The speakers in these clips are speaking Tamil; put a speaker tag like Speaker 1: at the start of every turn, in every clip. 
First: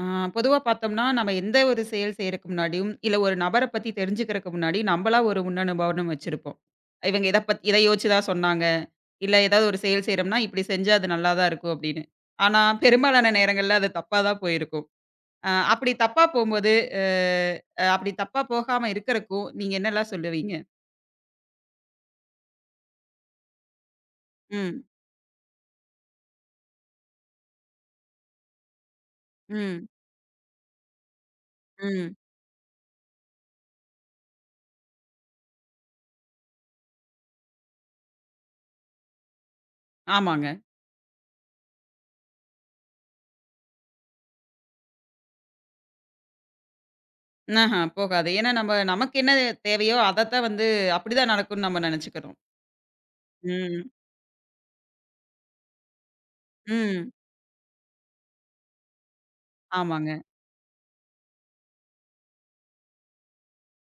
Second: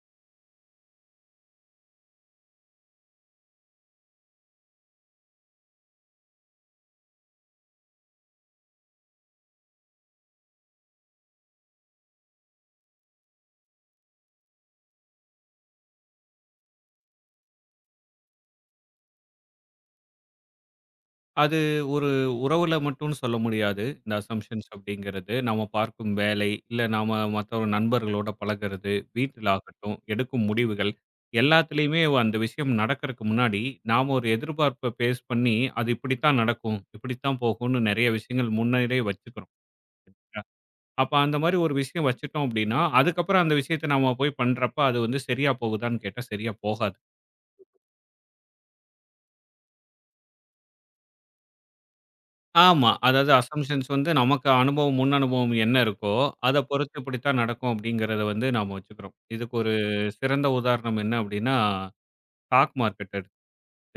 Speaker 1: ஆ, பொதுவா பார்த்தோம்னா, நம்ம எந்த ஒரு செயல் செய்றக்கு முன்னாடியும், இல்ல ஒரு நபர பத்தி தெரிஞ்சுக்கிறக்கு முன்னாடி, நம்பளா ஒரு முன்னனுபவம் வச்சிருப்போம். இவங்க இத யோசிச்சு தான் சொன்னாங்க. இல்ல ஏதாவது ஒரு செயல் செய்றோம்னா, இப்படி செஞ்சா அது நல்லா தான் இருக்கும் அப்படின்னு. ஆனா, பெரும்பாலான நேரங்கள்ல அது தப்பா தான் போயிருக்கும். அப்படி தப்பா போம்போது, அ அ அப்படி தப்பா போகாம இருக்கறக்கும், நீங்க என்னலாம் சொல்லுவீங்க?
Speaker 2: அது ஒரு உறவுல மட்டும்னு சொல்ல முடியாது. இந்த அசம்ப்ஷன்ஸ்
Speaker 1: ம்,
Speaker 2: அப்படிங்கிறது. நாம பார்க்கும் வேலை, இல்ல நாம மத்த ஒரு நண்பர்களோட பழகுறது, வீட்டில
Speaker 1: ம்,
Speaker 2: ஆகட்டும், எடுக்கும் முடிவுகள் எல்லாத்துலயுமே
Speaker 1: ம்.
Speaker 2: அந்த விஷயம் நடக்கறக்கு முன்னாடி, நாம ஒரு எதிர்பார்ப்ப பேஸ் பண்ணி, அது இப்படித்தான் நடக்கும், இப்படித்தான் போகும்னு நெறைய விஷயங்கள் முன்னரே வச்சுக்கிறோம்.
Speaker 1: ஆமாங்க.
Speaker 2: அப்ப அந்த மாரி ஒரு விஷயம் வச்சுட்டோம் அப்படின்னா, அதுக்கப்புறம் அந்த விஷயத்த நாம போய் பண்றப்ப, அது வந்து சரியா போகுதான்னு கேட்டா சரியா போகாது.
Speaker 1: ஆஹ போகாது. ஏன்னா நம்ம நமக்கு என்ன தேவையோ, அதத்தான் வந்து அப்படிதான் நடக்கும்னு நம்ம நெனச்சுக்கிறோம்.
Speaker 2: ஆமா. அதாவது அசம்ப்ஷன்ஸ்
Speaker 1: ம்,
Speaker 2: வந்து நமக்கு அனுபவம், முன் அனுபவம் என்ன இருக்கோ, அத பொறுத்து
Speaker 1: ம்.
Speaker 2: இப்படித்தான் நடக்கும் அப்படிங்கிறத வந்து நாம வச்சுக்கிறோம். இதுக்கு ஒரு
Speaker 1: ஆமாங்க.
Speaker 2: சிறந்த உதாரணம் என்ன அப்படின்னா, ஸ்டாக் மார்க்கெட் எடுத்து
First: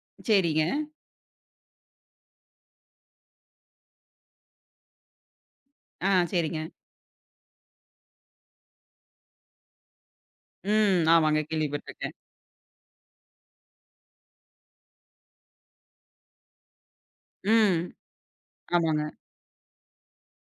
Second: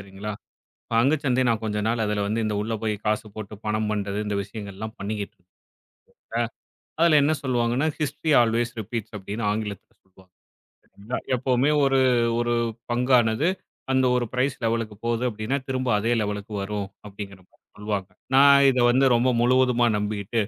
Speaker 2: சரிங்களா?
Speaker 1: சரிங்க.
Speaker 2: பங்குச்சந்தை நான் கொஞ்ச நாள் அதுல வந்து இந்த உள்ள போய் காசு போட்டு பணம் பண்றது, இந்த விஷயங்கள்லாம் பண்ணிக்கிட்டு
Speaker 1: ஆ
Speaker 2: இருந்தேன்.
Speaker 1: சரிங்க.
Speaker 2: அதுல என்ன சொல்லுவாங்கன்னா, ஹிஸ்டரி ஆல்வேஸ் ரிப்பீட்ஸ் அப்படின்னு ஆங்கிலத்துல சொல்லுவாங்க.
Speaker 1: ம்.
Speaker 2: சரிங்களா?
Speaker 1: ஆமாங்க.
Speaker 2: எப்பவுமே ஒரு
Speaker 1: கேள்விப்பட்டுருக்கேன்.
Speaker 2: ஒரு பங்கானது அந்த ஒரு பிரைஸ் லெவலுக்கு போகுது அப்படின்னா, திரும்ப அதே லெவலுக்கு வரும் அப்படிங்கிற மாரி
Speaker 1: ம்.
Speaker 2: சொல்லுவாங்க. நான் இத வந்து
Speaker 1: ஆமாங்க.
Speaker 2: ரொம்ப முழுவதுமா நம்பிக்கிட்டு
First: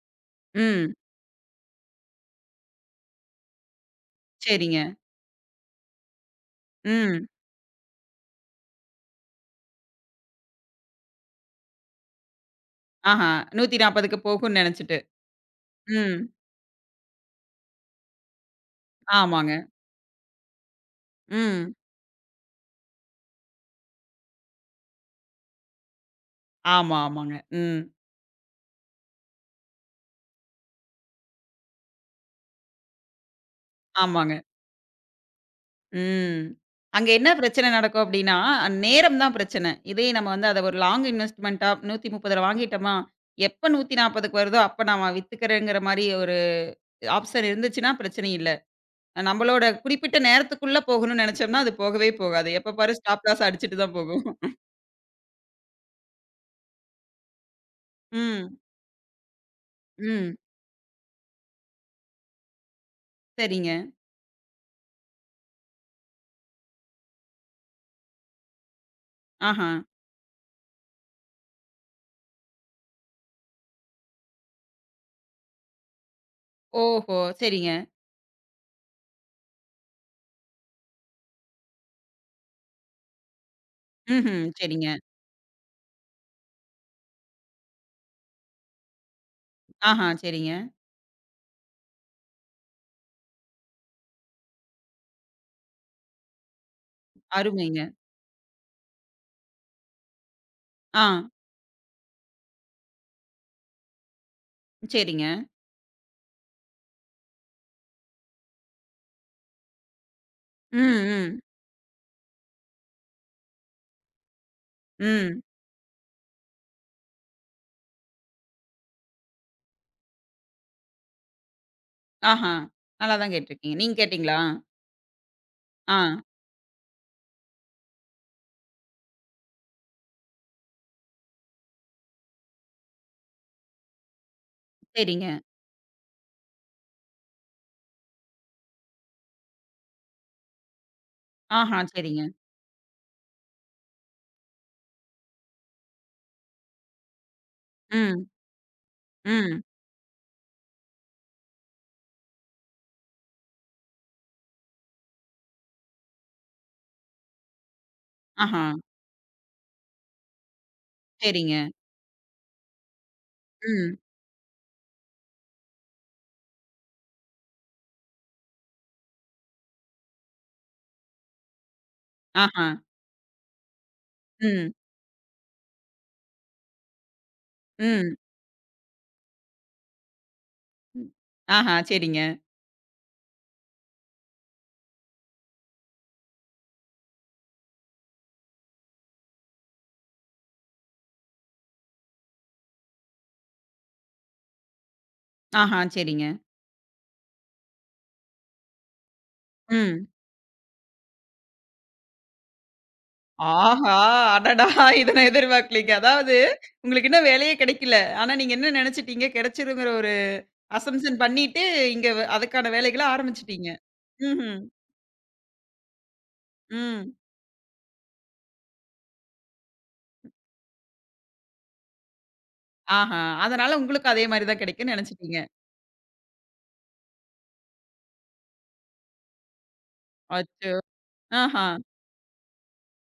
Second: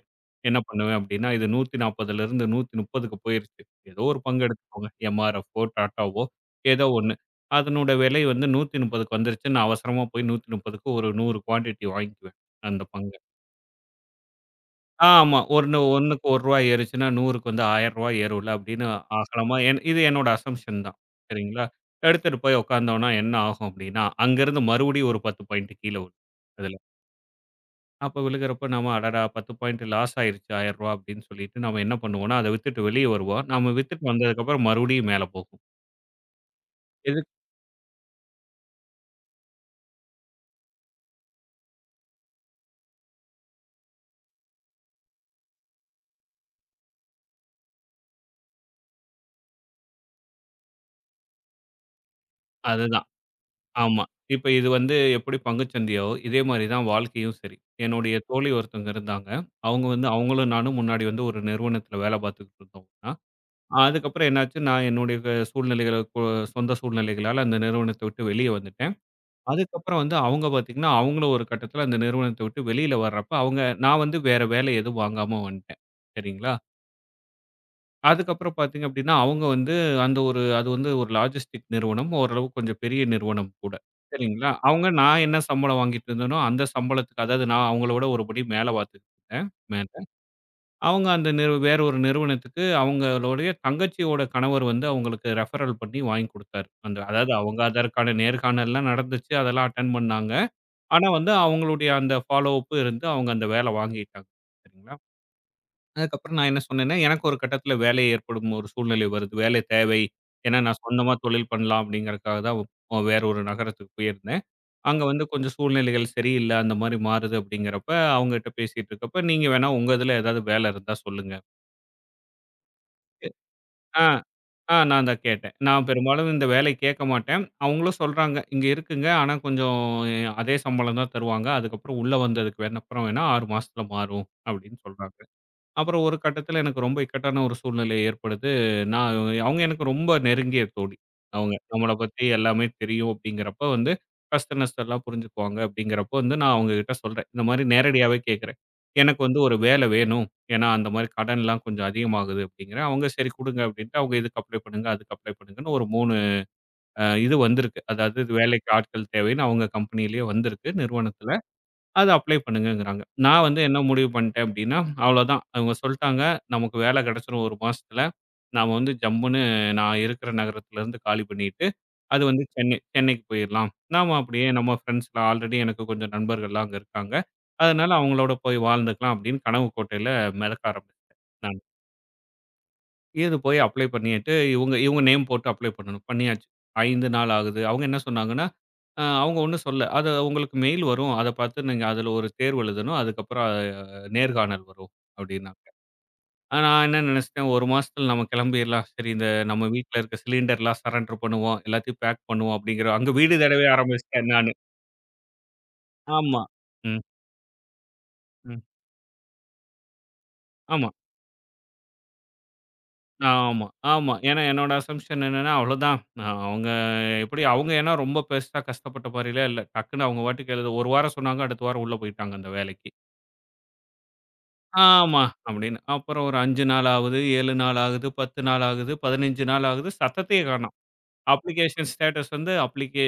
Speaker 2: என்ன
Speaker 1: ம்.
Speaker 2: பண்ணுவேன் அப்படின்னா, இது 140லிருந்து 130க்கு போயிருச்சு. ஏதோ ஒரு பங்கு
Speaker 1: சரிங்க.
Speaker 2: எடுத்துக்கோங்க. எம்.ஆர்.எஃப்.ஓ, டாட்டாவோ ஏதோ ஒண்ணு.
Speaker 1: ம்.
Speaker 2: அதனோட விலை வந்து 130க்கு வந்துருச்சு. நான் அவசரமா போய் 130க்கு ஒரு 100 குவான்டிட்டி வாங்கிக்குவேன். அந்த பங்க.
Speaker 1: ஆஹா. 140க்கு போகும்ன்னு நெனச்சுட்டு.
Speaker 2: ஆமா. ஒண்ணு ஒண்ணுக்கு
Speaker 1: ம்.
Speaker 2: ரூ. 1 ஏறுச்சுன்னா 100க்கு வந்து ரூ. 1000 ஏறும்ல அப்படின்னு
Speaker 1: ஆமாங்க.
Speaker 2: ஆகலாமா என் இது என்னோட அசம்ப்ஷன் தான். சரிங்களா?
Speaker 1: ம்.
Speaker 2: எடுத்துட்டு போய் உட்கார்ந்தோம்னா என்ன ஆகும் அப்படின்னா, அங்கிருந்து மறுபடியும் ஒரு 10 பாயிண்ட் கீழ விழும். அதுல.
Speaker 1: ஆமா, ஆமாங்க. ம்.
Speaker 2: அப்ப விழுகுறப்ப நம்ம அடடா! 10 பாயிண்ட் லாஸ் ஆயிருச்சு ரூ. 1000 அப்படின்னு சொல்லிட்டு நம்ம என்ன பண்ணுவோம்னா, அத வித்துட்டு வெளிய வருவோம். நம்ம வித்துட்டு
Speaker 1: ஆமாங்க.
Speaker 2: வந்ததுக்கப்புறம் மறுபடியும் மேல போகும்.
Speaker 1: ம். அங்க
Speaker 2: எதுக்
Speaker 1: என்ன பிரச்சனை நடக்கும் அப்டின்னா, நேரம் தான் பிரச்சனை. இதே நம்ம வந்து அத ஒரு லாங் இன்வெஸ்ட்மென்ட்டா 130ல வாங்கிட்டோமா, எப்ப 140க்கு வருதோ, அப்ப நான் வித்துக்கிறேங்கிற மாரி ஒரு ஆப்ஷன் இருந்துச்சுன்னா பிரச்சனை இல்ல. நம்மளோட குறிப்பிட்ட நேரத்துக்குள்ள போகணும்னு நெனச்சோம்னா, அது போகவே போகாது. எப்ப பாரு
Speaker 2: அதுதான்.
Speaker 1: ஸ்டாப் லாஸ் அடிச்சுட்டு தான்
Speaker 2: ஆமா.
Speaker 1: போகும்.
Speaker 2: இப்ப இது வந்து எப்படி பங்குச்சந்தையோ, இதே மாரி தான் வாழ்க்கையும் சரி. என்னுடைய தோழி
Speaker 1: ம்.
Speaker 2: ஒருத்தவங்க இருந்தாங்க. அவங்க வந்து
Speaker 1: ம்.
Speaker 2: அவங்களும் நானும் முன்னாடி வந்து ஒரு நிறுவனத்தில வேலை பார்த்துக்கிட்டு இருந்தோம்னா,
Speaker 1: சரிங்க.
Speaker 2: அதுக்கப்புறம் என்னாச்சு நான் என்னுடைய சூழ்நிலைகள், சொந்த சூழ்நிலைகளால அந்த நிறுவனத்த விட்டு வெளிய வந்துட்டேன்.
Speaker 1: ஆஹா.
Speaker 2: அதுக்கப்புறம் வந்து அவங்க பார்த்தீங்கன்னா, அவங்களும் ஒரு கட்டத்தில அந்த நிறுவனத்த விட்டு வெளியில வர்றப்ப, அவங்க நான் வந்து வேற வேலை எதுவும் வாங்காம வந்துட்டேன். சரிங்களா?
Speaker 1: ஓஹோ! சரிங்க.
Speaker 2: அதுக்கப்புறம் பார்த்தீங்க அப்படின்னா, அவங்க வந்து அந்த ஒரு அது வந்து ஒரு லாஜிஸ்டிக் நிறுவனம். ஓரளவு கொஞ்சம் பெரிய நிறுவனம் கூட.
Speaker 1: ம்ஹ்ம்.
Speaker 2: சரிங்களா? அவங்க
Speaker 1: சரிங்க.
Speaker 2: நான் என்ன சம்பளம் வாங்கிட்டு இருந்தேனோ, அந்த சம்பளத்துக்கு அதாவது நான் அவங்களோட ஒருபடி மேல பார்த்துக்கிட்டு இருந்தேன். மேல.
Speaker 1: ஆஹா. சரிங்க.
Speaker 2: அவங்க அந்த வேற ஒரு நிறுவனத்துக்கு அவங்களுடைய தங்கச்சியோட கணவர் வந்து அவங்களுக்கு ரெஃபரல் பண்ணி வாங்கி குடுத்தாரு. அந்த அதாவது அவங்க
Speaker 1: அருமைங்க.
Speaker 2: அதற்கான நேர்காணல்லாம் நடந்துச்சு. அதெல்லாம் அட்டெண்ட் பண்ணாங்க.
Speaker 1: ஆ.
Speaker 2: ஆனா வந்து அவங்களுடைய அந்த ஃபாலோ அப் இருந்து அவங்க அந்த வேலை வாங்கிட்டாங்க. சரிங்களா?
Speaker 1: சரிங்க.
Speaker 2: அதுக்கப்புறம் நான் என்ன சொன்னேன்னா, எனக்கு ஒரு கட்டத்தில வேலை ஏற்படும் ஒரு சூழ்நிலை வருது. வேலை தேவை. ஏன்னா நான்
Speaker 1: ம்,
Speaker 2: சொந்தமா
Speaker 1: ம்,
Speaker 2: தொழில் பண்ணலாம் அப்படிங்கிறதுக்காக தான் வேற ஒரு நகரத்துக்கு போயிருந்தேன். அங்க வந்து
Speaker 1: ம்.
Speaker 2: கொஞ்சம் சூழ்நிலைகள் சரியில்ல. அந்த மாரி மாறுது அப்படிங்கிறப்ப அவங்ககிட்ட பேசிட்டு இருக்கப்ப, நீங்க வேணா உங்க இதில ஏதாவது வேலை இருந்தா சொல்லுங்க.
Speaker 1: ஆஹா. நல்லா தான் கேட்டுருக்கீங்க. நீங்க
Speaker 2: ஆ,
Speaker 1: கேட்டீங்களா?
Speaker 2: ஆ நான் தான் கேட்டேன். நான்
Speaker 1: ஆ.
Speaker 2: பெரும்பாலும் இந்த வேலைய கேட்க மாட்டேன். அவங்களும் சொல்றாங்க, "இங்க இருக்குங்க. ஆனா கொஞ்சம் அதே சம்பளம் தான் தருவாங்க. அதுக்கப்புறம் உள்ள வந்ததுக்கு வேணா அப்புறம் வேணா 6 மாசத்துல மாறும்" அப்படின்னு சொல்றாங்க.
Speaker 1: சரிங்க.
Speaker 2: அப்புறம் ஒரு கட்டத்தில எனக்கு ரொம்ப இக்கட்டான ஒரு சூழ்நிலை ஏற்படுது. நான் அவங்க எனக்கு ரொம்ப நெருங்கிய தோழி. அவங்க
Speaker 1: ஆஹா.
Speaker 2: நம்மள
Speaker 1: சரிங்க.
Speaker 2: பத்தி எல்லாமே தெரியும் அப்படிங்கிறப்ப வந்து கஷ்ட நஷ்டம் எல்லாம் புரிஞ்சுக்குவாங்க அப்படிங்கிறப்ப வந்து நான் அவங்ககிட்ட சொல்றேன். இந்த மாரி நேரடியாவே
Speaker 1: ம்,
Speaker 2: கேட்கிறேன். எனக்கு வந்து ஒரு
Speaker 1: ம்.
Speaker 2: வேலை வேணும். ஏன்னா அந்த மாரி கடன்லாம் கொஞ்சம் அதிகமாகுது அப்படிங்கிறேன். அவங்க சரி குடுங்க அப்படின்ட்டு அவங்க இதுக்கு அப்ளை பண்ணுங்க, அதுக்கு அப்ளை பண்ணுங்கன்னு ஒரு 3 இது வந்திருக்கு. அதாவது இது
Speaker 1: ஆஹா.
Speaker 2: வேலைக்கு ஆட்கள் தேவைன்னு அவங்க கம்பெனியிலேயே வந்திருக்கு நிறுவனத்தில.
Speaker 1: சரிங்க.
Speaker 2: அத அப்ளை பண்ணுங்கங்கிறாங்க. நான் வந்து என்ன
Speaker 1: ம்.
Speaker 2: முடிவு பண்ணிட்டேன் அப்டின்னா, அவ்வளோதான். அவங்க சொல்ட்டாங்க, நமக்கு வேலை கிடைச்சிரும் 1 மாசத்துல. நாம வந்து ஜம்முன்னு நான் இருக்கிற நகரத்துலருந்து காலி பண்ணிட்டு, அது வந்து
Speaker 1: ஆஹா.
Speaker 2: சென்னைக்கு போயிரலாம். நாம அப்படியே
Speaker 1: ம்,
Speaker 2: நம்ம ஃப்ரெண்ட்ஸ்ல ஆல்ரெடி எனக்கு கொஞ்சம் நண்பர்கள்லாம் அங்க இருக்காங்க. அதனால
Speaker 1: ம்.
Speaker 2: அவங்களோட போய் வாழ்ந்துக்கலாம் அப்படின்னு கனவு கோட்டையில மிதக்க ஆரம்பிச்சேன். நான்.
Speaker 1: ஆஹா. சரிங்க.
Speaker 2: இது போய் அப்ளை பண்ணிட்டு, இவுங்க இவுங்க நேம் போட்டு அப்ளை பண்ணணும். பண்ணியாச்சு. 5 நாள் ஆகுது. அவங்க என்ன சொன்னாங்கன்னா, அவங்க ஒண்ணும் சொல்லல. அது உங்களுக்கு மெயில் வரும். அத பார்த்து நீங்க அதுல ஒரு தேர்வு எழுதணும். அதுக்கப்புறம் நேர்காணல் வரும் அப்டின்னாங்க.
Speaker 1: ஆஹா. சரிங்க.
Speaker 2: நான் என்ன நெனச்சுட்டேன், 1 மாசத்துல நம்ம கிளம்பிர்லாம். சரி இந்த நம்ம வீட்ல
Speaker 1: ம்.
Speaker 2: இருக்க சிலிண்டர்லாம் சரண்டர் பண்ணுவோம். எல்லாத்தையும் பேக் பண்ணுவோம் அப்டிங்கிற அங்க வீடு தேடவே
Speaker 1: ஆஹா!
Speaker 2: ஆரம்பிச்சுட்டேன் நானு.
Speaker 1: அடடா! இத நான் எதிர்பார்க்கலீங்க. அதாவது
Speaker 2: ஆமா. ம்,
Speaker 1: உங்களுக்கு இன்னும் வேலையே கிடைக்கல. ஆனா நீங்க
Speaker 2: ம்.
Speaker 1: என்ன நெனச்சுட்டீங்க கிடைச்சிருங்கிற ஒரு
Speaker 2: ஆமா.
Speaker 1: அசம்ப்ஷன் பண்ணிட்டு, இங்க அதுக்கான வேலைகள
Speaker 2: ஆமா,
Speaker 1: ஆரம்பிச்சுட்டீங்க.
Speaker 2: ஆமா. ஏன்னா
Speaker 1: ம்ஹ்ம்.
Speaker 2: என்னோட அசம்ப்ஷன் என்னன்னா, அவ்வளோதான். அவங்க
Speaker 1: ம்.
Speaker 2: எப்படி அவங்க ஏன்னா ரொம்ப பெருசா கஷ்டப்பட்ட மாரிலாம் இல்ல. டக்குன்னு அவங்க பாட்டுக்கு எழுத 1 வாரம் சொன்னாங்க. அடுத்த வாரம் உள்ள போயிட்டாங்க அந்த வேலைக்கு.
Speaker 1: ஆஹா! அதனால உங்களுக்கு அதே மாரி தான் கிடைக்கும்னு
Speaker 2: ஆமா
Speaker 1: நெனச்சுட்டீங்க.
Speaker 2: அப்படின்னு. அப்புறம் ஒரு 5 நாள் ஆகுது, 7 நாள் ஆகுது, 10 நாள் ஆகுது, 15 நாள் ஆகுது. சத்தத்தையே காணோம்.
Speaker 1: அச்சோ! ஆஹா!
Speaker 2: அப்ளிகேஷன் ஸ்டேட்டஸ் வந்து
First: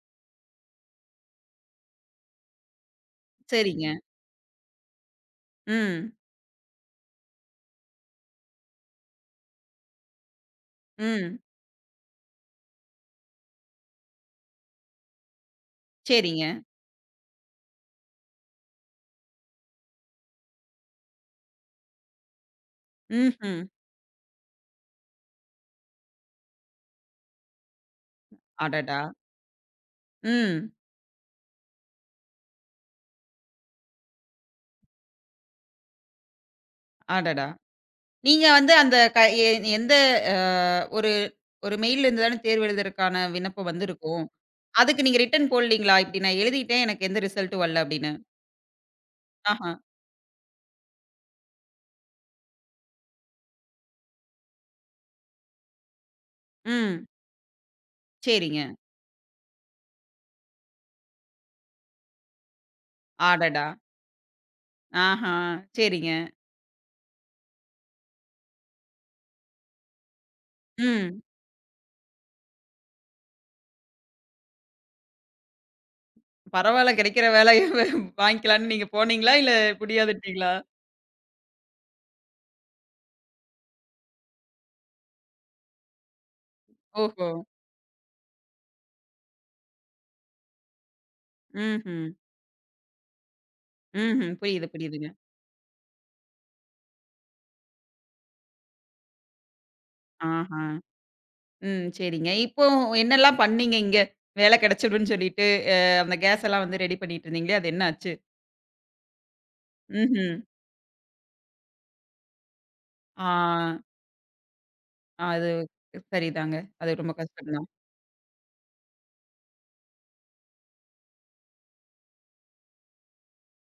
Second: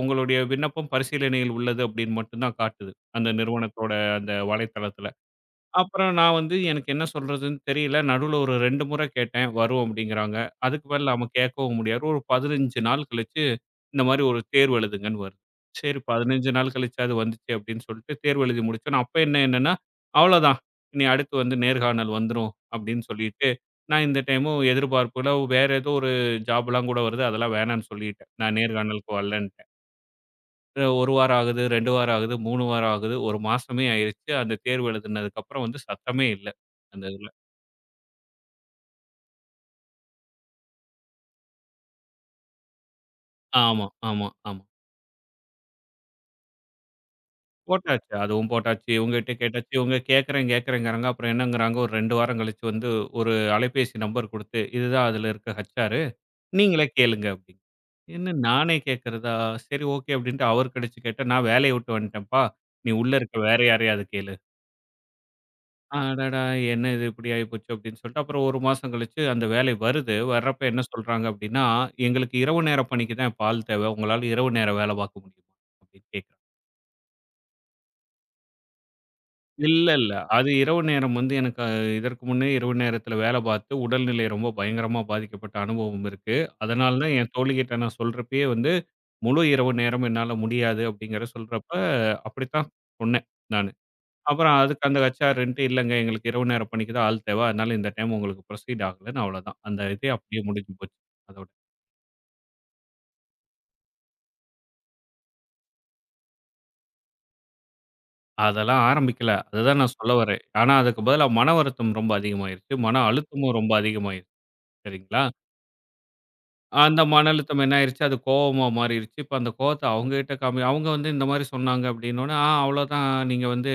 Speaker 2: உங்களுடைய விண்ணப்பம் பரிசீலனையில் உள்ளது அப்படின்னு மட்டும் தான் காட்டுது. அந்த நிறுவனத்தோட
Speaker 1: சரிங்க.
Speaker 2: அந்த வலைத்தளத்தில. அப்புறம்
Speaker 1: ம்.
Speaker 2: நான் வந்து எனக்கு என்ன சொல்றதுன்னு தெரியல. நடுவுல ஒரு 2 முறை கேட்டேன். வரும் அப்படிங்கிறாங்க. அதுக்கு மேல நாம
Speaker 1: ம்.
Speaker 2: கேட்கவும் முடியாது. ஒரு 15 நாள் கழிச்சு இந்த மாரி ஒரு தேர்வு எழுதுங்கன்னு வருது. சரி
Speaker 1: சரிங்க.
Speaker 2: 15 நாள் கழிச்சாவது வந்துச்சு அப்படின்னு சொல்லிட்டு தேர்வு எழுதி முடிச்சோன அப்ப என்ன என்னன்னா, அவ்வளோதான். இனி அடுத்து வந்து நேர்காணல் வந்துரும் அப்படின்னு சொல்லிட்டு,
Speaker 1: ம்ஹ்ம்.
Speaker 2: நான் இந்த டைமும் எதிர்பார்ப்புல வேற ஏதோ ஒரு ஜாப்லாம் கூட வருது. அதெல்லாம் வேணான்னு சொல்லிட்டேன். நான்
Speaker 1: அடடா!
Speaker 2: நேர்காணலுக்கு வரலன்ட்டேன்.
Speaker 1: ம்.
Speaker 2: 1 வாரம் ஆகுது, 2 வாரம் ஆகுது, 3 வாரம் ஆகுது, 1 மாசமே ஆயிருச்சு. அந்த தேர்வு எழுதுனதுக்கப்புறம் வந்து சத்தமே இல்ல. அந்த இதுல.
Speaker 1: அடடா! நீங்க வந்து அந்த க எ எந்த அ ஒரு ஒரு மெயில் இருந்து தானே தேர்வு எழுதுறதுக்கான விண்ணப்பம்
Speaker 2: ஆமா,
Speaker 1: வந்திருக்கும்.
Speaker 2: ஆமா, ஆமா.
Speaker 1: அதுக்கு நீங்க ரிட்டர்ன் போடலீங்களா? இப்டி நான் எழுதிட்டேன். எனக்கு எந்த ரிசல்ட்டும் வரல அப்டின்னு.
Speaker 2: போட்டாச்சு. அதுவும் போட்டாச்சு. இவங்ககிட்ட கேட்டாச்சு.
Speaker 1: ஆஹா.
Speaker 2: இவங்க கேட்கிறேன் கேட்கிறேன்ங்கிறாங்க. அப்புறம் என்னங்கிறாங்க, ஒரு 2 வாரம் கழிச்சு வந்து ஒரு அலைபேசி நம்பர் குடுத்து, இதுதான் அதுல இருக்க ஹெச்ஆரு. நீங்களே
Speaker 1: ம்.
Speaker 2: கேளுங்க அப்படின்னு. என்ன
Speaker 1: சரிங்க.
Speaker 2: நானே கேட்கிறதா? சரி ஓகே அப்படின்ட்டு அவருக்கு அடிச்சு கேட்டேன். நான் வேலைய விட்டு வந்துட்டேன்ப்பா. நீ உள்ள இருக்க வேற
Speaker 1: அடடா!
Speaker 2: யாரையாவது கேளு.
Speaker 1: ஆஹா. சரிங்க.
Speaker 2: அடடா! என்ன இது இப்படி ஆயிப்போச்சு அப்படின்னு சொல்லிட்டு, அப்புறம் 1 மாசம் கழிச்சு அந்த வேலை வருது. வர்றப்ப என்ன
Speaker 1: ம்.
Speaker 2: சொல்றாங்க அப்படின்னா, எங்களுக்கு இரவு நேர பணிக்கு தான் இப்ப ஆள் தேவை. உங்களால இரவு நேரம் வேலை பார்க்க முடியுமா? அப்படின்னு கேட்குறாங்க.
Speaker 1: பரவால்ல கிடைக்கிற வேலைய வாங்கிக்கலான்னு நீங்க போனீங்களா? இல்ல
Speaker 2: இல்ல, இல்ல. அது
Speaker 1: முடியாதுன்ட்டீங்களா?
Speaker 2: இரவு நேரம் வந்து எனக்கு இதற்கு முன்னே இரவு நேரத்தில வேலை பார்த்து உடல்நிலை ரொம்ப பயங்கரமா பாதிக்கப்பட்ட அனுபவம் இருக்கு. அதனால தான்
Speaker 1: ஓஹோ!
Speaker 2: என் தோழிகிட்ட நான் சொல்றப்பயே வந்து, முழு இரவு நேரம் என்னால முடியாது அப்படிங்கிற சொல்றப்ப
Speaker 1: ம்ஹ்ம்.
Speaker 2: அப்படித்தான் சொன்னேன் நானு.
Speaker 1: ம்ஹ்ம்.
Speaker 2: அப்புறம்
Speaker 1: புரியுது,
Speaker 2: அதுக்கு அந்த
Speaker 1: புரியுதுங்க.
Speaker 2: ஹெச்ஆர்ன்ட்டு இல்லங்க எங்களுக்கு இரவு நேர பணிக்கு தான் ஆள் தேவை. அதனால இந்த டைம் உங்களுக்கு புரோசீட் ஆகலன்னு அவ்வளோதான். அந்த இதே அப்படியே
Speaker 1: ஆஹா.
Speaker 2: முடிஞ்சு போச்சு அதோட.
Speaker 1: ம். சரிங்க. இப்போ என்னலாம் பண்ணீங்க இங்க? வேல கிடைச்சிடும்ன்னு சொல்லிட்டு, அந்த கேஸ் எல்லாம் வந்து ரெடி பண்ணிட்டு இருந்தீங்களே, அது என்ன ஆச்சு?
Speaker 2: அதெல்லாம் ஆரம்பிக்கல. அதுதான் நான் சொல்ல
Speaker 1: ம்ஹ்ம்.
Speaker 2: வரேன். ஆனா அதுக்கு பதிலா மன வருத்தம் ரொம்ப அதிகமாயிருச்சு. மன
Speaker 1: ஆ.
Speaker 2: அழுத்தமும் ரொம்ப அதிகமாயிருச்சு. சரிங்களா?
Speaker 1: அது சரிதாங்க. அது
Speaker 2: அந்த
Speaker 1: ரொம்ப
Speaker 2: மன
Speaker 1: கஷ்டம்
Speaker 2: அழுத்தம்
Speaker 1: தான்.
Speaker 2: என்ன ஆயிருச்சு? அது கோவமா மாறிருச்சு. இப்ப அந்த கோவத்த அவங்க கிட்ட காமி அவங்க வந்து இந்த மாரி சொன்னாங்க அப்படின்னோனே, "ஆ அவ்வளோதான் நீங்க வந்து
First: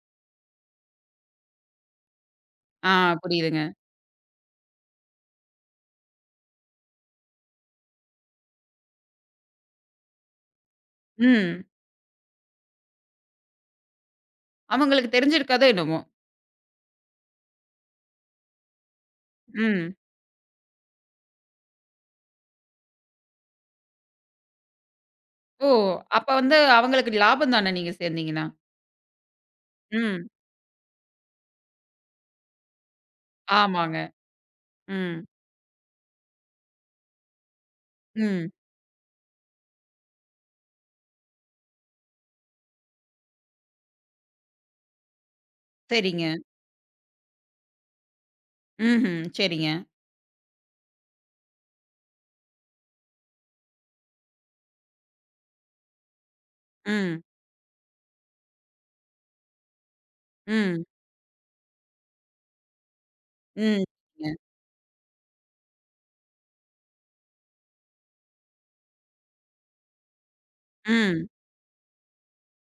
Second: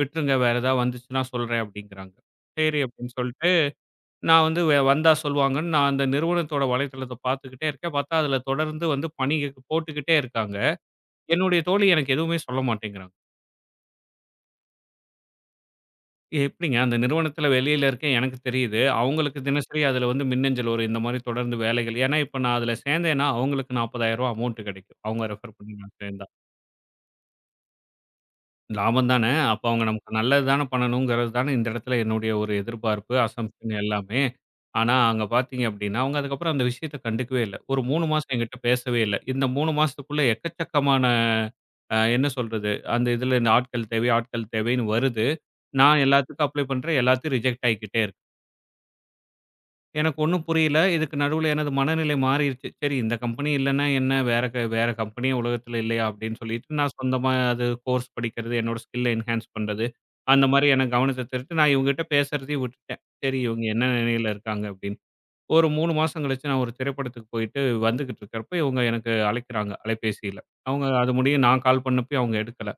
Speaker 2: விட்டுருங்க. வேற ஏதாவது வந்துச்சுன்னா சொல்றேன்" அப்படிங்கிறாங்க. சரி
Speaker 1: ஆ
Speaker 2: அப்படின்னு சொல்லிட்டு
Speaker 1: புரியுதுங்க.
Speaker 2: நான் வந்து வந்தா சொல்லுவாங்கன்னு நான் அந்த நிறுவனத்தோட வலைத்தளத்த பார்த்துக்கிட்டே இருக்கேன். பார்த்தா அதில தொடர்ந்து வந்து பணி போட்டுக்கிட்டே இருக்காங்க. என்னுடைய
Speaker 1: ம்.
Speaker 2: தோழி எனக்கு எதுவுமே சொல்ல மாட்டேங்கிறாங்க.
Speaker 1: அவங்களுக்கு தெரிஞ்சிருக்காதோ என்னமோ!
Speaker 2: எப்படிங்க அந்த நிறுவனத்தில வெளியில இருக்கேன் எனக்கு தெரியுது. அவங்களுக்கு தினசரி
Speaker 1: ம்.
Speaker 2: அதில வந்து மின்னஞ்சல் வரும். இந்த மாரி தொடர்ந்து வேலைகள் ஏன்னா, இப்ப நான் அதில சேர்ந்தேன்னா, அவங்களுக்கு ரூ. 40,000 அமௌண்ட் கிடைக்கும். அவங்க ரெஃபர்
Speaker 1: ஓ!
Speaker 2: பண்ணி நான் சேர்ந்தா.
Speaker 1: அப்ப வந்து அவங்களுக்கு லாபம் தானே நீங்க சேர்ந்தீங்கன்னா?
Speaker 2: லாபம் தானே. அப்ப அவங்க நமக்கு
Speaker 1: ம்.
Speaker 2: நல்லது தானே பண்ணணுங்கிறது தானே இந்த இடத்துல என்னுடைய ஒரு எதிர்பார்ப்பு, அசம்ப்ஷன்
Speaker 1: ஆமாங்க.
Speaker 2: எல்லாமே. ஆனா அங்க
Speaker 1: ம்.
Speaker 2: பார்த்தீங்க அப்படின்னா, அவங்க அதுக்கப்புறம் அந்த விஷயத்த கண்டுக்கவே இல்ல. ஒரு 3 மாசம்
Speaker 1: ம்.
Speaker 2: என்கிட்ட பேசவே இல்ல. இந்த 3 மாசத்துக்குள்ள எக்கச்சக்கமான என்ன சொல்றது? அந்த இதுல இந்த ஆட்கள் தேவை, ஆட்கள் தேவைன்னு வருது. நான்
Speaker 1: சரிங்க.
Speaker 2: எல்லாத்துக்கும் அப்ளை பண்றேன். எல்லாத்தையும் ரிஜெக்ட் ஆயிக்கிட்டே இருக்கு.
Speaker 1: ம்ஹ்ம். சரிங்க.
Speaker 2: எனக்கு ஒண்ணும் புரியல. இதுக்கு நடுவுல எனது மனநிலை மாறிருச்சு. சரி இந்த கம்பெனி இல்லன்னா என்ன? வேற வேற கம்பெனியே உலகத்துல இல்லையா? அப்படின்னு சொல்லிட்டு நான்
Speaker 1: ம்.
Speaker 2: சொந்தமா அது கோர்ஸ் படிக்கிறது, என்னோட ஸ்கில்ல என்ஹான்ஸ் பண்றது, அந்த மாரி
Speaker 1: ம்.
Speaker 2: எனக்கு கவனத்த திருட்டு நான் இவங்ககிட்ட பேசுறதையும் விட்டுட்டேன். சரி இவங்க
Speaker 1: ம்.
Speaker 2: என்ன நிலையில
Speaker 1: சரிங்க.
Speaker 2: இருக்காங்க அப்படின்னு. ஒரு 3 மாசம் கழிச்சு நான் ஒரு திரைப்படத்துக்கு போயிட்டு வந்துகிட்டு இருக்கிறப்ப, இவங்க எனக்கு அழைக்கிறாங்க அலைபேசியில. அவங்க அது
Speaker 1: ம்.
Speaker 2: முடிய நான் கால் பண்ணப்பயும் அவங்க எடுக்கல.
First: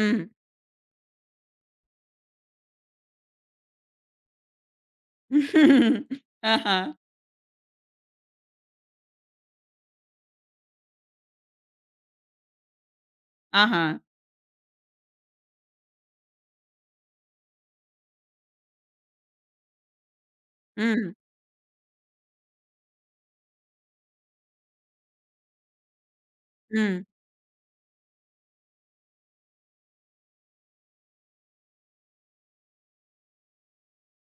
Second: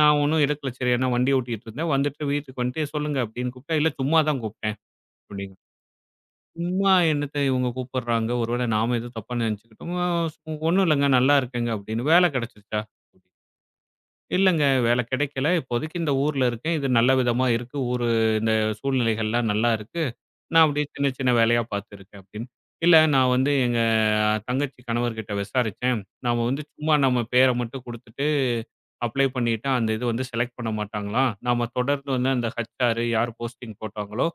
Speaker 2: நான் ஒண்ணும் எடுக்கல. சரி ஏன்னா வண்டி ஓட்டிட்டு இருந்தேன். வந்துட்டு வீட்டுக்கு வந்துட்டு, "சொல்லுங்க" அப்படின்னு கூப்பிட்டா, "இல்ல சும்மா தான் கூப்பிட்டேன்" அப்படிங்கிறாங்க.
Speaker 1: ஆஹா!
Speaker 2: சும்மா என்னத்த இவங்க கூப்பிடுறாங்க. ஒருவேளை நாம எதுவும் தப்பா நினைச்சுக்கிட்டோமோ, ஒண்ணும் இல்லங்க நல்லா இருக்கேங்க அப்படின்னு. வேலை கிடைச்சுருச்சா?
Speaker 1: ஆஹா!
Speaker 2: இல்லங்க வேலை கிடைக்கல. இப்போதைக்கு இந்த ஊர்ல இருக்கேன். இது நல்ல விதமா இருக்கு. ஊரு இந்த சூழ்நிலைகள்லாம் நல்லா இருக்கு. நான் அப்படியே சின்ன
Speaker 1: ம்.
Speaker 2: சின்ன வேலையா பார்த்துருக்கேன் அப்படின்னு. இல்ல நான் வந்து எங்க தங்கச்சி கணவர்கிட்ட விசாரிச்சேன். நாம வந்து சும்மா
Speaker 1: ம்.
Speaker 2: நம்ம பேரை மட்டும் குடுத்துட்டு அப்ளை பண்ணிட்டா, அந்த இது வந்து செலக்ட் பண்ண மாட்டாங்களாம். நாம தொடர்ந்து வந்து அந்த ஹெச்ஆர் யார் போஸ்டிங் போட்டாங்களோ,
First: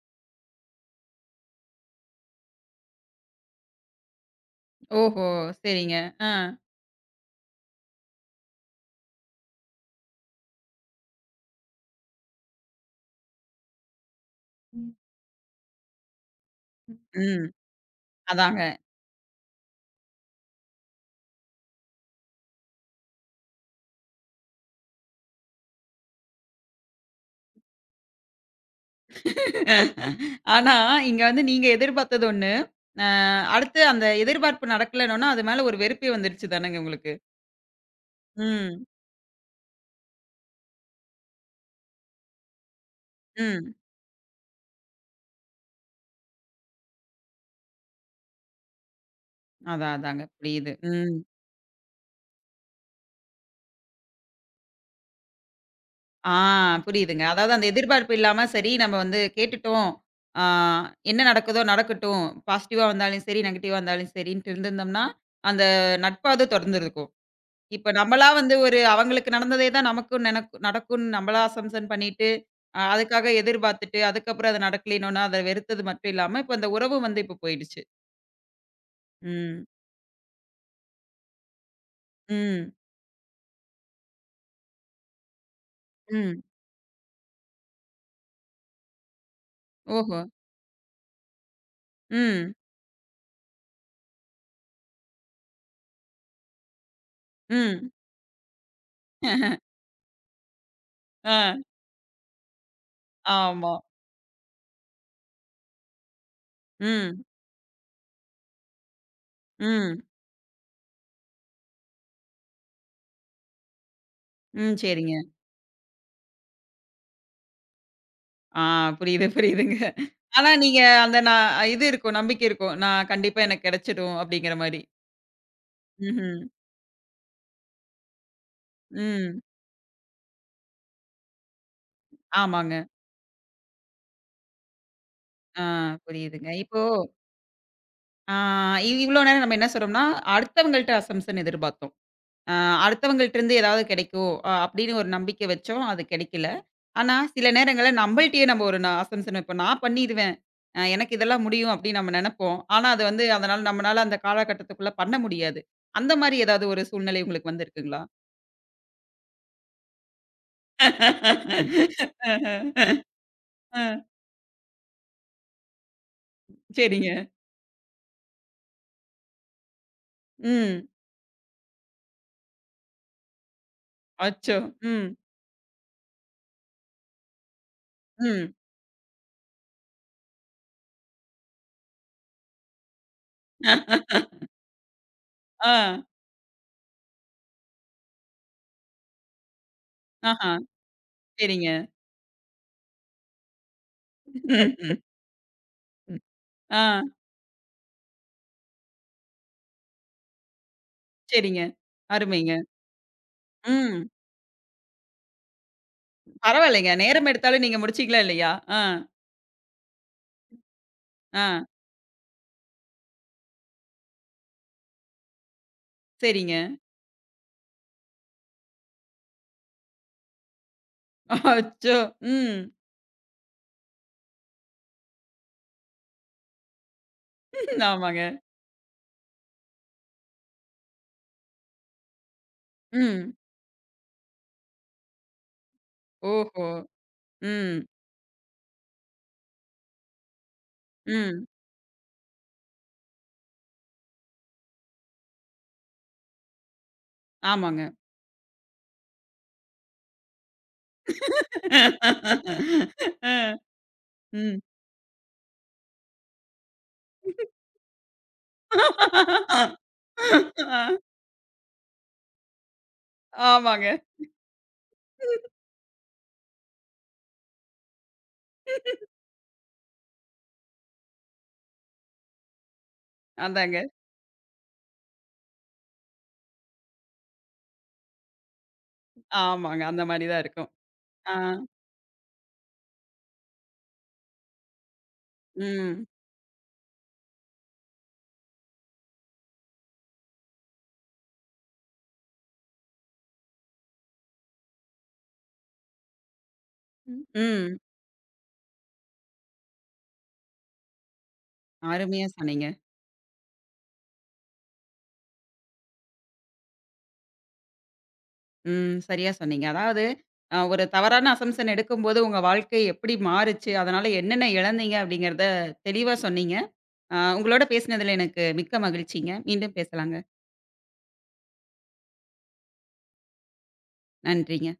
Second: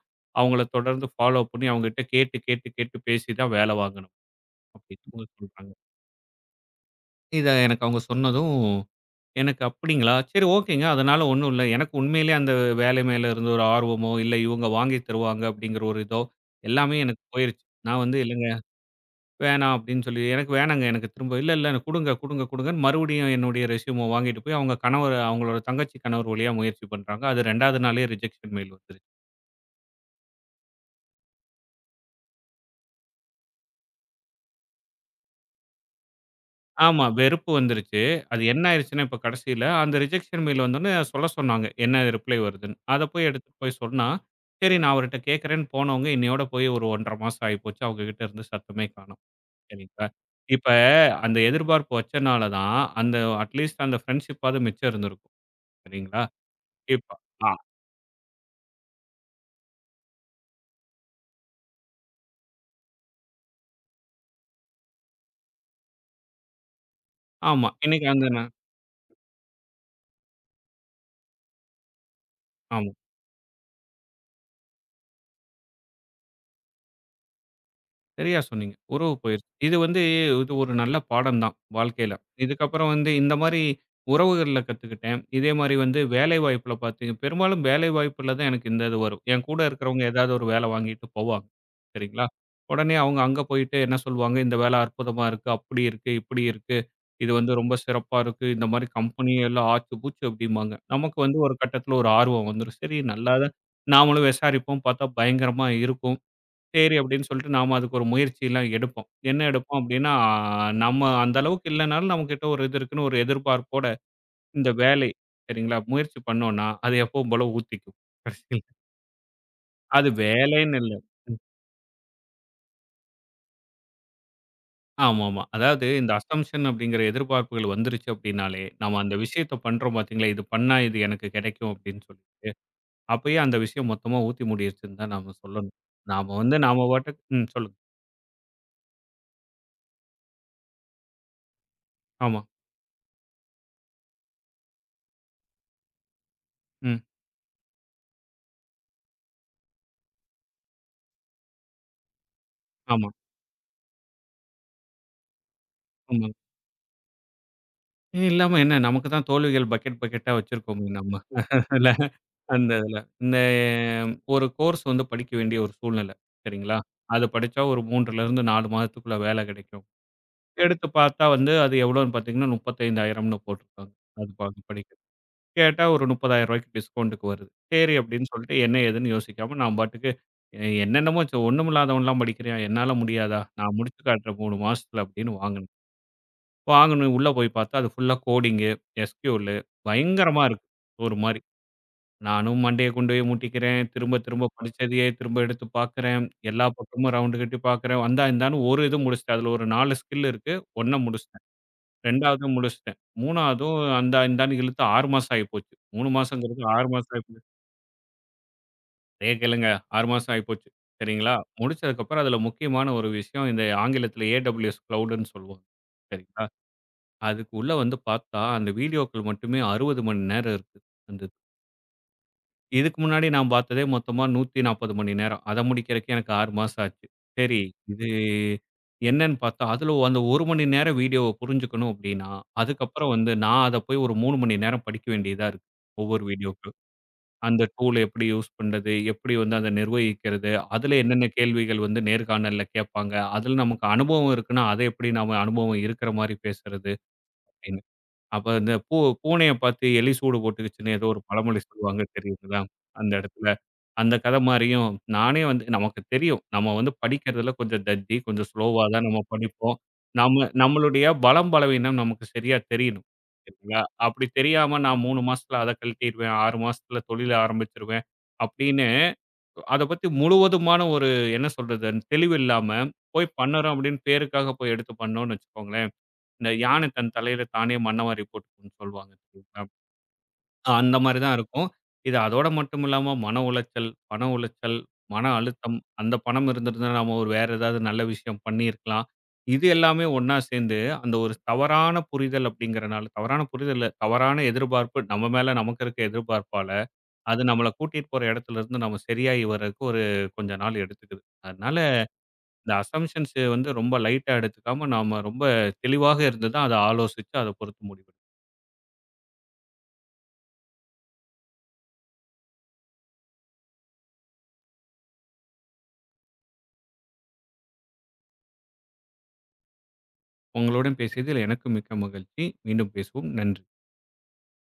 Speaker 2: அவங்கள தொடர்ந்து ஃபாலோ பண்ணி அவங்ககிட்ட கேட்டு, கேட்டு, கேட்டு பேசி தான் வேல வாங்கணும். அப்படின்னு அவங்க
Speaker 1: ஓஹோ!
Speaker 2: சொல்றாங்க.
Speaker 1: சரிங்க. ஆ.
Speaker 2: இத எனக்கு அவங்க சொன்னதும், எனக்கு அப்படிங்களா? சரி ஓகேங்க. அதனால ஒண்ணும் இல்ல. எனக்கு உண்மையிலேயே அந்த வேலை மேல இருந்த ஒரு ஆர்வமோ, இல்ல இவங்க வாங்கி தருவாங்க அப்படிங்கிற ஒரு இதோ, எல்லாமே எனக்கு
Speaker 1: ம்.
Speaker 2: போயிருச்சு. நான் வந்து இல்லங்க
Speaker 1: அதாங்க.
Speaker 2: வேணாம் அப்படின்னு சொல்லி, எனக்கு வேணாங்க. எனக்கு திரும்ப இல்ல, இல்ல குடுங்க, குடுங்க, குடுங்கன்னு மறுபடியும் என்னுடைய ரெஸ்யூம வாங்கிட்டு போய் அவங்க கணவர் அவங்களோட தங்கச்சி கணவர் வழியா முயற்சி பண்றாங்க. அது 2வது நாளே ரிஜெக்ஷன் மெயில் வந்துருச்சு.
Speaker 1: ஆனா, இங்க வந்து நீங்க எதிர்பார்த்தது ஒண்ணு. அ அடுத்து அந்த எதிர்பார்ப்பு நடக்கலன்னோன, அது மேல ஒரு வெறுப்பே வந்துருச்சு தானங்க
Speaker 2: ஆமா,
Speaker 1: உங்களுக்கு?
Speaker 2: வெறுப்பு வந்துருச்சு. அது என்ன
Speaker 1: ம்.
Speaker 2: ஆயிருச்சுன்னா, இப்ப கடைசியில அந்த ரிஜெக்ஷன் மெயில் வந்தோனே சொல்ல சொன்னாங்க. என்ன ரிப்ளை வருதுன்னு. அத போய் எடுத்துட்டு
Speaker 1: ம்.
Speaker 2: போய் சொன்னா, சரி நான் அவர்ட்ட கேட்கிறேன்னு போனவங்க இன்னையோட போய் ஒரு 1 1/2 மாசம் ஆயிப்போச்சு. அவங்க கிட்ட இருந்து சத்தமே காணோம்.
Speaker 1: அதான்
Speaker 2: சரிங்களா?
Speaker 1: அதாங்க.
Speaker 2: இப்ப
Speaker 1: புரியுது. ம்.
Speaker 2: அந்த எதிர்பார்ப்பு வச்சனால தான், அந்த அட்லீஸ்ட் அந்த ஃப்ரெண்ட்ஷிப்பாவது மிச்சம் இருந்திருக்கும். சரிங்களா?
Speaker 1: ஆ
Speaker 2: இப்ப
Speaker 1: புரியுதுங்க. அதாவது அந்த எதிர்பார்ப்பு இல்லாம சரி நம்ம வந்து கேட்டுட்டோம். ஆ என்ன நடக்குதோ நடக்கட்டும். பாசிட்டிவா வந்தாலும் சரி, நெகட்டிவா வந்தாலும் சரின்ட்டு இருந்திருந்தோம்னா, அந்த நட்பாவது தொடர்ந்திருக்கும்.
Speaker 2: ஆமா.
Speaker 1: இப்ப
Speaker 2: இன்னைக்கு அந்த
Speaker 1: நம்மளா வந்து ஒரு அவங்களுக்கு நடந்ததே தான் நமக்கும் நடக்கும்னு நம்மளா அசம்ப்ஷன் பண்ணிட்டு,
Speaker 2: ஆமா.
Speaker 1: அதுக்காக எதிர்பார்த்துட்டு, அதுக்கப்புறம் அது நடக்கலைன்னோன அத வெறுத்தது மட்டும் இல்லாம, இப்ப அந்த உறவு வந்து இப்ப போயிடுச்சு.
Speaker 2: சரியா சொன்னீங்க. உறவு போயிருச்சு.
Speaker 1: ம்.
Speaker 2: இது வந்து இது ஒரு நல்ல பாடம் தான் வாழ்க்கையில.
Speaker 1: ம்.
Speaker 2: இதுக்கப்புறம் வந்து இந்த மாரி உறவுகள்ல கத்துக்கிட்டேன். இதே மாரி வந்து
Speaker 1: ம்.
Speaker 2: வேலைவாய்ப்புல பாத்தீங்க பெரும்பாலும் வேலைவாய்ப்புல தான் எனக்கு இந்த இது வரும். என் கூட இருக்கிறவங்க
Speaker 1: ஓஹோ!
Speaker 2: ஏதாவது ஒரு வேலை வாங்கிட்டு போவாங்க. சரிங்களா?
Speaker 1: ம்.
Speaker 2: உடனே அவங்க அங்க போயிட்டு என்ன சொல்லுவாங்க, "இந்த வேலை அற்புதமா இருக்கு. அப்படி இருக்கு, இப்படி இருக்கு. இது வந்து ரொம்ப
Speaker 1: ம்.
Speaker 2: சிறப்பா இருக்கு. இந்த மாரி கம்பெனி எல்லாம் ஆச்சு பூச்சு" அப்படிம்பாங்க. நமக்கு
Speaker 1: ஆ
Speaker 2: வந்து ஒரு கட்டத்துல ஒரு ஆர்வம் வந்துரும். சரி நல்லா தான்
Speaker 1: ஆமா.
Speaker 2: நாமளும் விசாரிப்போம். பாத்தா பயங்கரமா இருக்கும். சரி
Speaker 1: ம்.
Speaker 2: அப்படின்னு சொல்லிட்டு நாம அதுக்கு ஒரு முயற்சிலாம் எடுப்போம். என்ன எடுப்போம்
Speaker 1: ம்.
Speaker 2: அப்படின்னா, நம்ம அந்த அளவுக்கு இல்லனாலும் நம்மகிட்ட ஒரு இது இருக்குன்னு ஒரு எதிர்பார்ப்போட இந்த
Speaker 1: ம்.
Speaker 2: வேலை
Speaker 1: சரிங்க.
Speaker 2: சரிங்களா, முயற்சி பண்ணோம்னா, அது எப்பவும் போல ஊத்திக்கும். கடைசில
Speaker 1: ஆ புரியுது, புரியுதுங்க.
Speaker 2: அது
Speaker 1: ஆனா
Speaker 2: வேலைன்னு
Speaker 1: நீங்க
Speaker 2: இல்ல.
Speaker 1: அந்த
Speaker 2: ம்.
Speaker 1: நான் இது இருக்கும், நம்பிக்கை இருக்கும். நான் கண்டிப்பா எனக்கு கிடைச்சிடும் அப்படிங்கிற மாரி.
Speaker 2: ஆமாமா. அதாவது இந்த
Speaker 1: ம்ஹ்ம்.
Speaker 2: அசம்ப்ஷன் அப்படிங்கிற எதிர்பார்ப்புகள் வந்துருச்சு அப்படின்னாலே, நம்ம அந்த
Speaker 1: ம்.
Speaker 2: விஷயத்த பண்றோம் பார்த்தீங்களா, இது பண்ணா இது எனக்கு கிடைக்கும் அப்படின்னு சொல்லிட்டு,
Speaker 1: ஆமாங்க.
Speaker 2: அப்பயே அந்த விஷயம் மொத்தமா ஊத்தி மூடிருச்சுன்னு தான் நாம
Speaker 1: ஆ
Speaker 2: சொல்லணும். நாம
Speaker 1: புரியுதுங்க.
Speaker 2: வந்து
Speaker 1: இப்போ
Speaker 2: நாம பாட்டுக்கு ம். சொல்லுங்க.
Speaker 1: ஆ இவ்ளோ நேரம் நம்ம என்ன சொன்னோம்னா, அடுத்தவங்கள்ட்ட அசம்ப்ஷன் எதிர்பார்த்தோம்.
Speaker 2: ஆமா.
Speaker 1: அ அடுத்தவங்கள்ட்டருந்து ஏதாவது கிடைக்கும் அப்படின்னு ஒரு நம்பிக்கை வச்சோம். அது கிடைக்கல.
Speaker 2: ம்.
Speaker 1: ஆனா, சில நேரங்கள்ல நம்மள்ட்டயே நம்ம ஒரு அசம்ப்ஷன் வைப்போம். நான் பண்ணிருவேன். எனக்கு இதெல்லாம் முடியும் அப்படின்னு நம்ம நெனைப்போம். ஆனா, அது
Speaker 2: ஆமா.
Speaker 1: வந்து அதனால நம்மனால அந்த காலகட்டத்துக்குள்ள பண்ண முடியாது. அந்த
Speaker 2: ஆமா.
Speaker 1: மாரி ஏதாவது ஒரு சூழ்நிலை உங்களுக்கு வந்திருக்குங்களா?
Speaker 2: இது இல்லாம என்ன? நமக்கு தான் தோல்விகள் பக்கெட், பக்கெட்டா வச்சிருக்கோமே நம்ம. அதுல அந்த இதுல. இந்த
Speaker 1: அ
Speaker 2: ஒரு கோர்ஸ் வந்து படிக்க வேண்டிய ஒரு சூழ்நிலை. சரிங்களா?
Speaker 1: சரிங்க.
Speaker 2: அது படிச்சா ஒரு 3லிருந்து 4 மாதத்துக்குள்ள வேலை கிடைக்கும்.
Speaker 1: ம்.
Speaker 2: எடுத்து பார்த்தா வந்து அது எவ்வளோன்னு பார்த்தீங்கன்னா, 35,000ன்னு போட்டிருக்காங்க. அது
Speaker 1: அச்சோ!
Speaker 2: பாதி படிக்க.
Speaker 1: ம்.
Speaker 2: கேட்டா ஒரு ரூ. 30,000க்கு டிஸ்கவுண்ட்டுக்கு வருது. சரி அப்படின்னு
Speaker 1: ம்.
Speaker 2: சொல்லிட்டு என்ன ஏதுன்னு யோசிக்காம நான் பாட்டுக்கு என்னென்னமோ ஒண்ணுமில்லாதவன்லாம் படிக்கிறான். என்னால முடியாதா? நான் முடிச்சு காட்டுறேன் 3 மாசத்துல அப்படின்னு
Speaker 1: ஆ.
Speaker 2: வாங்குனேன். வாங்கணும். உள்ள போய் பார்த்தா, அது ஃபுல்லா கோடிங்கு, எஸ்கியூஎல்லு பயங்கரமா
Speaker 1: ஆஹா.
Speaker 2: இருக்கு. ஒரு மாரி.
Speaker 1: சரிங்க.
Speaker 2: நானும் மண்டைய கொண்டு போய் முட்டிக்கிறேன். திரும்ப திரும்ப
Speaker 1: ம்.
Speaker 2: படிச்சதையே திரும்ப எடுத்து
Speaker 1: ம்.
Speaker 2: பார்க்கிறேன். எல்லா
Speaker 1: ஆ.
Speaker 2: பக்கமும் ரவுண்டு கட்டி பார்க்கிறேன். அந்தா இந்தான்னு ஒரு இது முடிச்சுட்டேன். அதுல ஒரு 4 ஸ்கில் இருக்கு. 1 முடிச்சுட்டேன்.
Speaker 1: சரிங்க.
Speaker 2: 2வது
Speaker 1: அருமைங்க.
Speaker 2: முடிச்சுட்டேன். 3வதும்
Speaker 1: ம்.
Speaker 2: அந்தா இந்தான்னு இழுத்து 6 மாசம் ஆயிப்போச்சு. 3 மாசங்கிறது 6
Speaker 1: பரவாயில்லைங்க.
Speaker 2: மாசம்
Speaker 1: நேரம்
Speaker 2: ஆயிப்போச்சு.
Speaker 1: எடுத்தாலும் நீங்க முடிச்சீங்களா இல்லையா? ஆ,
Speaker 2: அதே கேளுங்க. 6 மாசம் ஆயிப்போச்சு. சரிங்களா?
Speaker 1: ஆ.
Speaker 2: முடிச்சதுக்கப்புறம் அதுல முக்கியமான ஒரு விஷயம், இந்த ஆங்கிலத்தில ஏடபிள்யூஎஸ் கிளவுடுன்னு சொல்லுவாங்க. சரிங்களா?
Speaker 1: சரிங்க.
Speaker 2: அதுக்கு உள்ள வந்து பார்த்தா, அந்த வீடியோக்கள் மட்டுமே 60 மணி நேரம் இருக்கு. அந்த
Speaker 1: அச்சோ! ம்.
Speaker 2: இதுக்கு முன்னாடி நான் பார்த்ததே மொத்தமா 140 மணி நேரம். அத முடிக்கிறதுக்கு எனக்கு 6 மாசம் ஆச்சு. சரி, இது
Speaker 1: ஆமாங்க.
Speaker 2: என்னன்னு பார்த்தா, அதுல அந்த 1 மணி நேரம் வீடியோவ புரிஞ்சுக்கணும் அப்படின்னா, அதுக்கப்புறம் வந்து
Speaker 1: ம்.
Speaker 2: நான் அத போய் ஒரு 3 மணி நேரம் படிக்க வேண்டியதா இருக்கு. ஒவ்வொரு
Speaker 1: ஓஹோ!
Speaker 2: வீடியோவுக்கும். அந்த
Speaker 1: ம்,
Speaker 2: டூல் எப்படி யூஸ் பண்றது? எப்படி வந்து அத நிர்வகிக்கிறது? அதுல என்னென்ன
Speaker 1: ம்.
Speaker 2: கேள்விகள் வந்து நேர்காணல்ல கேட்பாங்க? அதுல நமக்கு அனுபவம் இருக்குன்னா, அத எப்படி நாம அனுபவம் இருக்கிற மாரி பேசுறது?
Speaker 1: ஆமாங்க.
Speaker 2: அப்ப இந்த பூனைய பார்த்து எலி சூடு போட்டுக்கிச்சுன்னு ஏதோ ஒரு பழமொழி சொல்லுவாங்க தெரியுங்களா? அந்த இடத்துல.
Speaker 1: அ,
Speaker 2: அந்த கதை
Speaker 1: ம்.
Speaker 2: மாரியும் நானே வந்து நமக்கு தெரியும். நம்ம வந்து படிக்கிறதுல கொஞ்சம் தத்தி, கொஞ்சம் ஸ்லோவா தான் நம்ம படிப்போம். நம்ம
Speaker 1: ஆ,
Speaker 2: நம்மளுடைய பலம், பலவீனம் நமக்கு சரியா தெரியணும். சரிங்களா?
Speaker 1: ஆமாங்க.
Speaker 2: அப்படி தெரியாம நான் 3 மாசத்துல அத கழட்டிருவேன். 6 மாசத்துல தொழில ஆரம்பிச்சுருவேன். அப்படின்னு அத பத்தி முழுவதுமான ஒரு என்ன சொல்றது? தெளிவு இல்லாம போய் பண்ணுறோம்
Speaker 1: அதாங்க.
Speaker 2: அப்படின்னு பேருக்காக போய் எடுத்து பண்ணோம்னு வச்சுக்கோங்களேன். இந்த யானை தன் தலையில தானே மண்ணவாரி போட்டுக்கும்னு சொல்லுவாங்க தெரியுங்களா?
Speaker 1: ஆமாங்க. அந்த மாரி தான் இருக்கும்.
Speaker 2: அந்த மாதிரி
Speaker 1: ஆ,
Speaker 2: தான் இருக்கும். இது அதோட மட்டும் இல்லாம மன உளைச்சல், பண உளைச்சல், மன அழுத்தம்,
Speaker 1: ம்,
Speaker 2: அந்த பணம் இருந்திருந்தா நாம ஒரு வேற ஏதாவது நல்ல விஷயம் பண்ணியிருக்கலாம். இது எல்லாமே ஒண்ணா சேர்ந்து அந்த ஒரு தவறான புரிதல் அப்படிங்கிறனால தவறான புரிதல் இல்ல, தவறான எதிர்பார்ப்பு நம்ம மேல நமக்கு இருக்க எதிர்பார்ப்பால, அது நம்மள
Speaker 1: ம்.
Speaker 2: கூட்டிட்டு போற இடத்துல இருந்து நம்ம சரியாகி வர்றதுக்கு ஒரு கொஞ்ச நாள் எடுத்துக்குது. அதனால
Speaker 1: அருமையா சொன்னீங்க.
Speaker 2: இந்த அசம்ப்ஷன்ஸ் வந்து ரொம்ப லைட்டா எடுத்துக்காம, நாம ரொம்ப தெளிவாக இருந்து தான் அத ஆலோசிச்சு, அத பொறுத்து முடிவெடுக்கணும்.
Speaker 1: ம். சரியா சொன்னீங்க. அதாவது ஒரு தவறான அசம்ப்ஷன் எடுக்கும்போது உங்க வாழ்க்கை எப்படி மாறுச்சு? அதனால என்னென்ன இழந்தீங்க? அப்படிங்கிறத தெளிவா சொன்னீங்க. உங்களோட பேசினதுல எனக்கு மிக்க மகிழ்ச்சிங்க. மீண்டும் பேசலாங்க.
Speaker 2: உங்களுடன் பேசியதில் எனக்கு மிக்க மகிழ்ச்சி. மீண்டும் பேசுவோம். நன்றி.
Speaker 1: நன்றிங்க.